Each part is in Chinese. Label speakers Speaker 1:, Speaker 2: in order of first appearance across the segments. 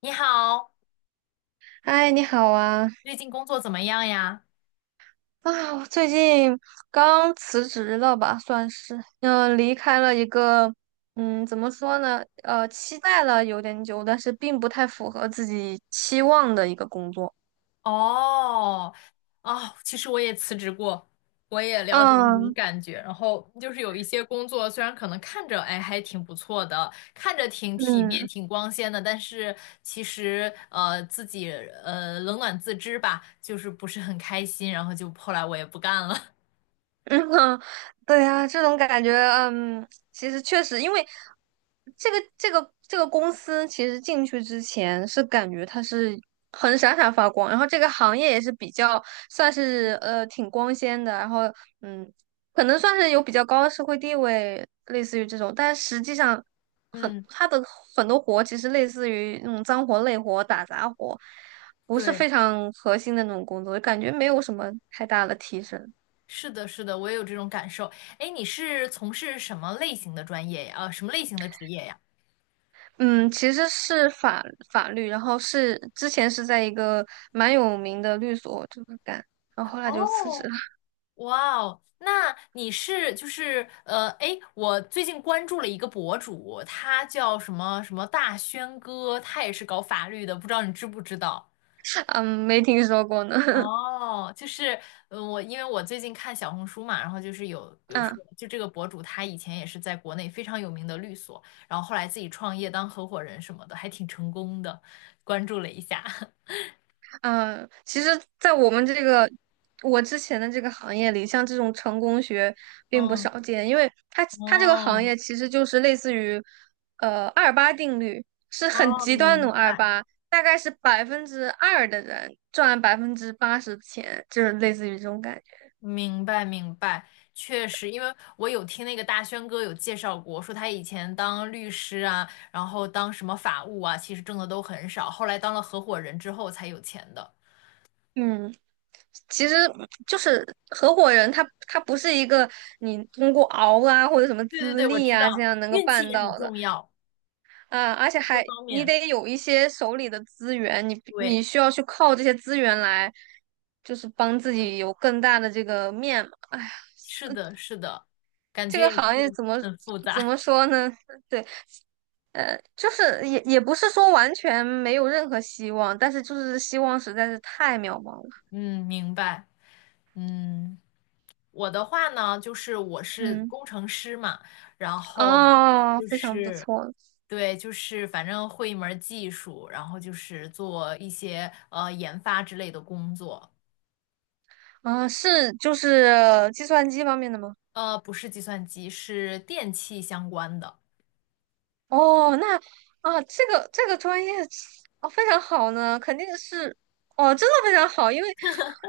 Speaker 1: 你好，
Speaker 2: 嗨，你好啊！
Speaker 1: 最近工作怎么样呀？
Speaker 2: 啊，我最近刚辞职了吧，算是，离开了一个，嗯，怎么说呢？期待了有点久，但是并不太符合自己期望的一个工作。
Speaker 1: 哦，哦，其实我也辞职过，我也了解那种
Speaker 2: 嗯
Speaker 1: 感觉。然后就是有一些工作，虽然可能看着哎还挺不错的，看着挺体面、
Speaker 2: 嗯，
Speaker 1: 挺光鲜的，但是其实自己冷暖自知吧，就是不是很开心。然后就后来我也不干了。
Speaker 2: 嗯，哼，对呀，这种感觉，嗯，其实确实，因为这个公司，其实进去之前是感觉它是很闪闪发光，然后这个行业也是比较算是 挺光鲜的，然后嗯，可能算是有比较高的社会地位，类似于这种，但实际上很
Speaker 1: 嗯，
Speaker 2: 它的很多活其实类似于那种脏活累活、打杂活，不是
Speaker 1: 对，
Speaker 2: 非常核心的那种工作，感觉没有什么太大的提升。
Speaker 1: 是的，是的，我也有这种感受。哎，你是从事什么类型的专业呀？什么类型的职业呀？
Speaker 2: 嗯，其实是法律，然后是之前是在一个蛮有名的律所这么干，然后后来就辞职
Speaker 1: 哦，
Speaker 2: 了。
Speaker 1: 哇哦，那你是就是哎，我最近关注了一个博主，他叫什么什么大轩哥，他也是搞法律的，不知道你知不知道？
Speaker 2: 嗯，没听说过呢。
Speaker 1: 哦，就是嗯，我因为我最近看小红书嘛，然后就是有
Speaker 2: 嗯
Speaker 1: 说，就这个博主他以前也是在国内非常有名的律所，然后后来自己创业当合伙人什么的，还挺成功的，关注了一下。
Speaker 2: 嗯，其实，在我们这个我之前的这个行业里，像这种成功学并不
Speaker 1: 嗯，
Speaker 2: 少见，因为它这个行
Speaker 1: 哦
Speaker 2: 业其实就是类似于二八定律，是很
Speaker 1: 哦，
Speaker 2: 极端
Speaker 1: 明
Speaker 2: 的二
Speaker 1: 白。
Speaker 2: 八，大概是2%的人赚80%的钱，就是类似于这种感觉。
Speaker 1: 明白明白，确实，因为我有听那个大轩哥有介绍过，说他以前当律师啊，然后当什么法务啊，其实挣的都很少，后来当了合伙人之后才有钱的。
Speaker 2: 嗯。其实就是合伙人他，他不是一个你通过熬啊或者什么
Speaker 1: 对对对，
Speaker 2: 资
Speaker 1: 我
Speaker 2: 历
Speaker 1: 知
Speaker 2: 啊这
Speaker 1: 道，
Speaker 2: 样能够
Speaker 1: 运气
Speaker 2: 办
Speaker 1: 也很
Speaker 2: 到的
Speaker 1: 重要，
Speaker 2: 啊，而且
Speaker 1: 各
Speaker 2: 还
Speaker 1: 方
Speaker 2: 你
Speaker 1: 面。
Speaker 2: 得有一些手里的资源，你
Speaker 1: 对，
Speaker 2: 你需要去靠这些资源来，就是帮自己有更大的这个面嘛。哎呀，
Speaker 1: 是的，是的，感
Speaker 2: 这
Speaker 1: 觉也
Speaker 2: 个行业
Speaker 1: 是很复
Speaker 2: 怎
Speaker 1: 杂。
Speaker 2: 么说呢？对，呃，就是也不是说完全没有任何希望，但是就是希望实在是太渺茫了。
Speaker 1: 嗯，明白。嗯，我的话呢，就是我是
Speaker 2: 嗯，
Speaker 1: 工程师嘛，然后
Speaker 2: 哦，
Speaker 1: 就
Speaker 2: 非常不
Speaker 1: 是。
Speaker 2: 错。
Speaker 1: 对，就是反正会一门儿技术，然后就是做一些研发之类的工作，
Speaker 2: 啊，是就是计算机方面的吗？
Speaker 1: 呃，不是计算机，是电器相关的。
Speaker 2: 哦，那啊，这个专业哦非常好呢，肯定是哦，真的非常好，因为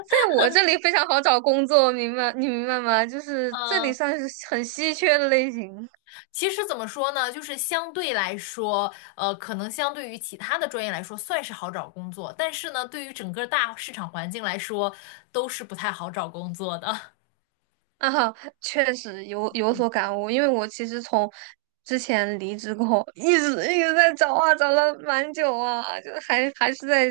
Speaker 2: 在我这里非常好找工作，明白你明白吗？就是这里
Speaker 1: 嗯，
Speaker 2: 算是很稀缺的类型
Speaker 1: 其实怎么说呢，就是相对来说，呃，可能相对于其他的专业来说，算是好找工作，但是呢，对于整个大市场环境来说，都是不太好找工作的。
Speaker 2: 啊，确实有有所感悟，因为我其实从之前离职过后，一直在找啊，找了蛮久啊，就还是在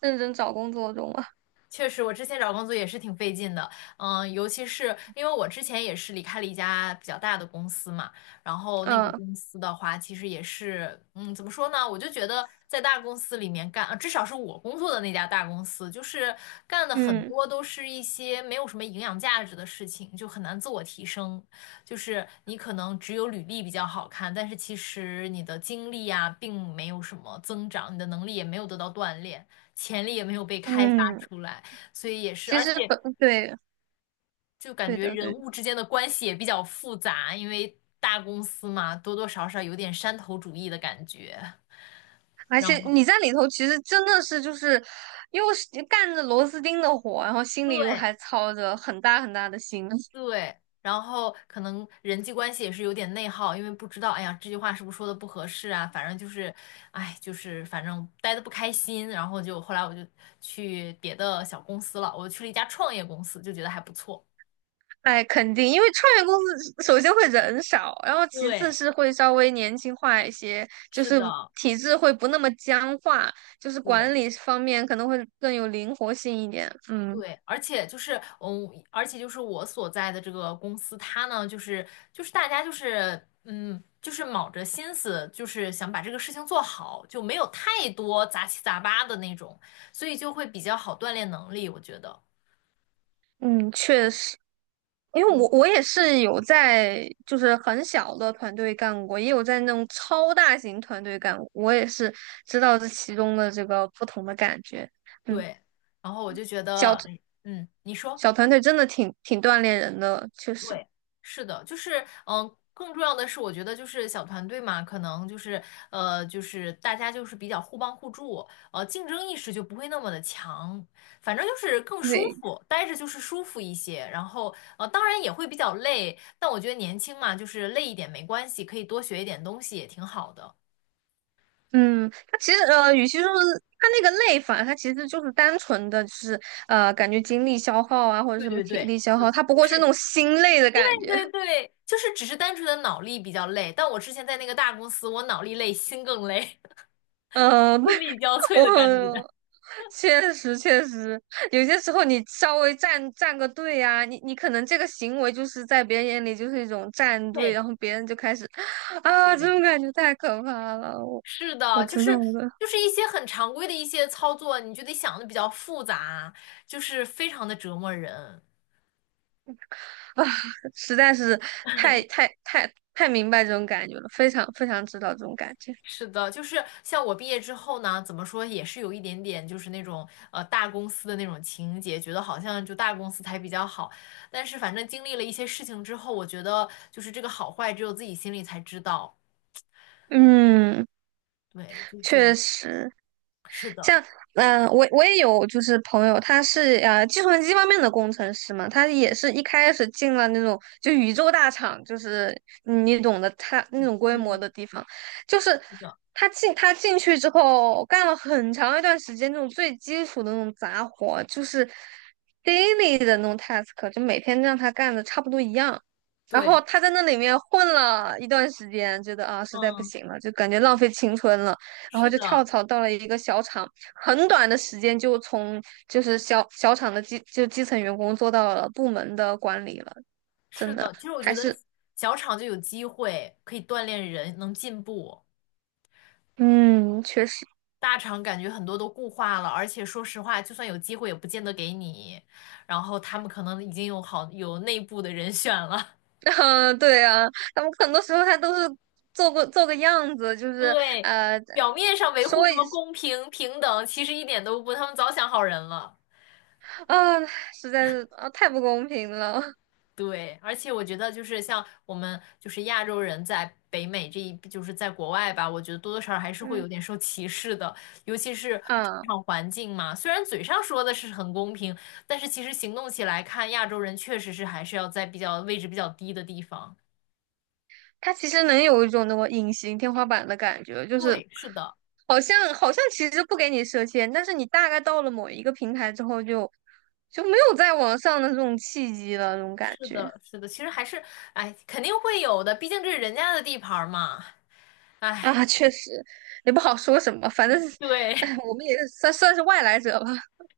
Speaker 2: 认真找工作中啊，
Speaker 1: 确实，我之前找工作也是挺费劲的，嗯，尤其是因为我之前也是离开了一家比较大的公司嘛，然后那个
Speaker 2: 嗯
Speaker 1: 公司的话，其实也是，嗯，怎么说呢？我就觉得在大公司里面干，至少是我工作的那家大公司，就是干的很
Speaker 2: 嗯。
Speaker 1: 多都是一些没有什么营养价值的事情，就很难自我提升。就是你可能只有履历比较好看，但是其实你的经历啊，并没有什么增长，你的能力也没有得到锻炼，潜力也没有被开发
Speaker 2: 嗯
Speaker 1: 出来。所以也是，
Speaker 2: 其
Speaker 1: 而
Speaker 2: 实
Speaker 1: 且
Speaker 2: 本对
Speaker 1: 就感
Speaker 2: 对
Speaker 1: 觉
Speaker 2: 的
Speaker 1: 人
Speaker 2: 对的
Speaker 1: 物之间的关系也比较复杂，因为大公司嘛，多多少少有点山头主义的感觉。
Speaker 2: 而
Speaker 1: 然
Speaker 2: 且
Speaker 1: 后
Speaker 2: 你在里头其实真的是就是又是干着螺丝钉的活，然后心里又
Speaker 1: 对
Speaker 2: 还操着很大很大的心。
Speaker 1: 对，然后可能人际关系也是有点内耗，因为不知道，哎呀，这句话是不是说的不合适啊？反正就是，哎，就是反正待的不开心，然后就后来我就去别的小公司了，我去了一家创业公司，就觉得还不错。
Speaker 2: 哎，肯定，因为创业公司首先会人少，然后其次
Speaker 1: 对，
Speaker 2: 是会稍微年轻化一些，就
Speaker 1: 是
Speaker 2: 是
Speaker 1: 的，
Speaker 2: 体制会不那么僵化，就是
Speaker 1: 对。
Speaker 2: 管理方面可能会更有灵活性一点。嗯。
Speaker 1: 对，而且就是，嗯，而且就是我所在的这个公司，它呢，就是大家就是，嗯，就是卯着心思，就是想把这个事情做好，就没有太多杂七杂八的那种，所以就会比较好锻炼能力，我觉得。
Speaker 2: 嗯，确实。因为我也是有在就是很小的团队干过，也有在那种超大型团队干过，我也是知道这其中的这个不同的感觉。嗯，
Speaker 1: 对，然后我就觉得，
Speaker 2: 小
Speaker 1: 嗯，你说。
Speaker 2: 小团队真的挺锻炼人的，确实。
Speaker 1: 对，是的，就是更重要的是，我觉得就是小团队嘛，可能就是就是大家就是比较互帮互助，呃，竞争意识就不会那么的强，反正就是更舒
Speaker 2: 对，
Speaker 1: 服，待着就是舒服一些。然后呃，当然也会比较累，但我觉得年轻嘛，就是累一点没关系，可以多学一点东西也挺好的。
Speaker 2: 嗯，它其实呃，与其说是它那个累法，它其实就是单纯的，就是呃，感觉精力消耗啊，或者
Speaker 1: 对
Speaker 2: 什么
Speaker 1: 对
Speaker 2: 体
Speaker 1: 对。
Speaker 2: 力消
Speaker 1: 就
Speaker 2: 耗，它不
Speaker 1: 不
Speaker 2: 过是那
Speaker 1: 是
Speaker 2: 种心累的感觉。
Speaker 1: 对 对对，就是只是单纯的脑力比较累，但我之前在那个大公司，我脑力累，心更累，
Speaker 2: 呃，
Speaker 1: 心力交瘁的感觉。
Speaker 2: 我确实，有些时候你稍微站个队啊，你可能这个行为就是在别人眼里就是一种站队，
Speaker 1: 对，
Speaker 2: 然后别人就开始啊，这
Speaker 1: 对，
Speaker 2: 种感觉太可怕了。
Speaker 1: 是
Speaker 2: 我
Speaker 1: 的，就
Speaker 2: 知道
Speaker 1: 是
Speaker 2: 的
Speaker 1: 就是一些很常规的一些操作，你就得想的比较复杂，就是非常的折磨人。
Speaker 2: 啊，实在是太明白这种感觉了，非常知道这种感觉。
Speaker 1: 是的，就是像我毕业之后呢，怎么说也是有一点点就是那种大公司的那种情节，觉得好像就大公司才比较好。但是反正经历了一些事情之后，我觉得就是这个好坏只有自己心里才知道。
Speaker 2: 嗯，
Speaker 1: 对，就是
Speaker 2: 确实。
Speaker 1: 是的，
Speaker 2: 像我也有就是朋友，他是计算机方面的工程师嘛，他也
Speaker 1: 嗯
Speaker 2: 是一开始进了那种就宇宙大厂，就是嗯你懂得他那种规模
Speaker 1: 嗯，
Speaker 2: 的地方，就是
Speaker 1: 是的，
Speaker 2: 他进去之后干了很长一段时间那种最基础的那种杂活，就是 daily 的那种 task，就每天让他干的差不多一样。然
Speaker 1: 对，
Speaker 2: 后他在那里面混了一段时间，觉得啊实在不
Speaker 1: 嗯，
Speaker 2: 行了，就感觉浪费青春了，然后
Speaker 1: 是
Speaker 2: 就跳
Speaker 1: 的。
Speaker 2: 槽到了一个小厂，很短的时间就从就是小小厂的基就基层员工做到了部门的管理了，真
Speaker 1: 是
Speaker 2: 的
Speaker 1: 的，其实我
Speaker 2: 还
Speaker 1: 觉得
Speaker 2: 是
Speaker 1: 小厂就有机会可以锻炼人，能进步。
Speaker 2: 嗯，确实，
Speaker 1: 大厂感觉很多都固化了，而且说实话，就算有机会也不见得给你。然后他们可能已经有内部的人选了。
Speaker 2: 啊，对啊，他们很多时候他都是做个样子，就 是
Speaker 1: 对，
Speaker 2: 呃，
Speaker 1: 表面上维护
Speaker 2: 所
Speaker 1: 什
Speaker 2: 以
Speaker 1: 么公平平等，其实一点都不，他们早想好人了。
Speaker 2: 啊，实在是啊，太不公平了，
Speaker 1: 对，而且我觉得就是像我们就是亚洲人在北美这一，就是在国外吧，我觉得多多少少还 是会
Speaker 2: 嗯
Speaker 1: 有点受歧视的，尤其是职
Speaker 2: 啊。
Speaker 1: 场环境嘛。虽然嘴上说的是很公平，但是其实行动起来看，亚洲人确实是还是要在比较位置比较低的地方。
Speaker 2: 它其实能有一种那种隐形天花板的感觉，就是
Speaker 1: 对，是的，
Speaker 2: 好像其实不给你设限，但是你大概到了某一个平台之后就，就没有再往上的这种契机了，这种感
Speaker 1: 是
Speaker 2: 觉
Speaker 1: 的，是的，其实还是，哎，肯定会有的，毕竟这是人家的地盘儿嘛。
Speaker 2: 啊，
Speaker 1: 哎，
Speaker 2: 确实也不好说什么，反正
Speaker 1: 对，
Speaker 2: 哎，我们也算是外来者吧，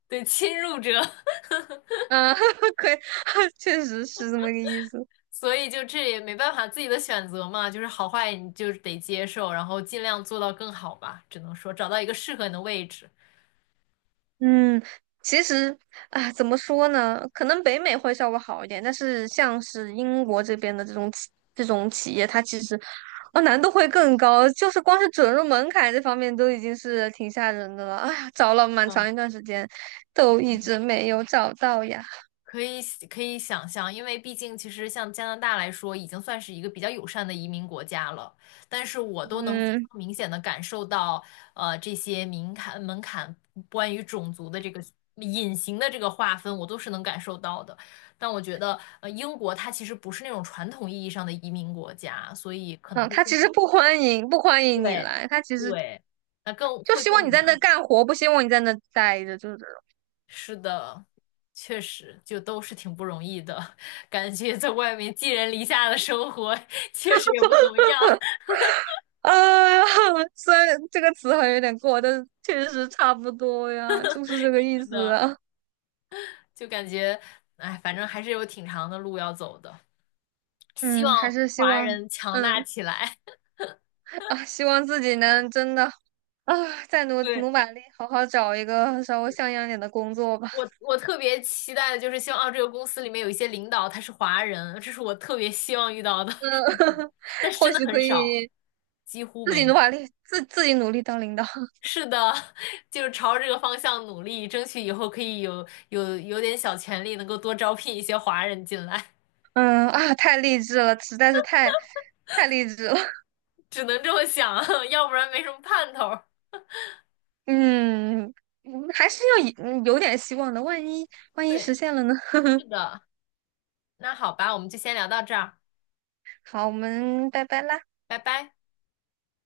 Speaker 1: 对，侵入者。
Speaker 2: 啊，可以，确实是这么个意思。
Speaker 1: 所以就这也没办法，自己的选择嘛，就是好坏你就是得接受，然后尽量做到更好吧。只能说找到一个适合你的位置，
Speaker 2: 嗯，其实啊，怎么说呢？可能北美会稍微好一点，但是像是英国这边的这种这种企业，它其实啊难度会更高，就是光是准入门槛这方面都已经是挺吓人的了。哎呀，找了蛮长一段时间，都一
Speaker 1: 嗯
Speaker 2: 直没有找到呀。
Speaker 1: 可以可以想象，因为毕竟其实像加拿大来说，已经算是一个比较友善的移民国家了。但是我都能非
Speaker 2: 嗯
Speaker 1: 常明显的感受到，呃，这些门槛关于种族的这个隐形的这个划分，我都是能感受到的。但我觉得，呃，英国它其实不是那种传统意义上的移民国家，所以可能
Speaker 2: 啊，
Speaker 1: 会
Speaker 2: 他
Speaker 1: 更。
Speaker 2: 其实不欢迎你
Speaker 1: 对
Speaker 2: 来，他其实
Speaker 1: 对，那更
Speaker 2: 就
Speaker 1: 会
Speaker 2: 希望你
Speaker 1: 更
Speaker 2: 在那
Speaker 1: 难。
Speaker 2: 干活，不希望你在那待着，就是
Speaker 1: 是的，确实，就都是挺不容易的，感觉在外面寄人篱下的生活确实也不怎么样。
Speaker 2: 呃，虽然这个词好像有点过，但是确实差不多呀，就是这个意
Speaker 1: 是
Speaker 2: 思
Speaker 1: 的，
Speaker 2: 啊。
Speaker 1: 就感觉，哎，反正还是有挺长的路要走的。希望
Speaker 2: 嗯，还是希
Speaker 1: 华
Speaker 2: 望，
Speaker 1: 人强大
Speaker 2: 嗯
Speaker 1: 起来。
Speaker 2: 啊，希望自己能真的啊，再努
Speaker 1: 对，
Speaker 2: 努把力，好好找一个稍微像样点的工作吧。
Speaker 1: 我，我特别期待的就是希望，啊，这个公司里面有一些领导他是华人，这是我特别希望遇到的，但是
Speaker 2: 或
Speaker 1: 真的
Speaker 2: 许可
Speaker 1: 很少，
Speaker 2: 以
Speaker 1: 几乎
Speaker 2: 自
Speaker 1: 没
Speaker 2: 己努
Speaker 1: 有。
Speaker 2: 把力，自己努力当领导。
Speaker 1: 是的，就是朝这个方向努力，争取以后可以有有点小权利，能够多招聘一些华人进来，
Speaker 2: 嗯啊，太励志了，实在是太励志了。
Speaker 1: 只能这么想，要不然没什么盼头儿
Speaker 2: 嗯，嗯还是要以嗯有点希望的，万一
Speaker 1: 对，
Speaker 2: 实现了呢？
Speaker 1: 是 的，那好吧，我们就先聊到这儿，
Speaker 2: 好，我们拜拜啦。
Speaker 1: 拜拜。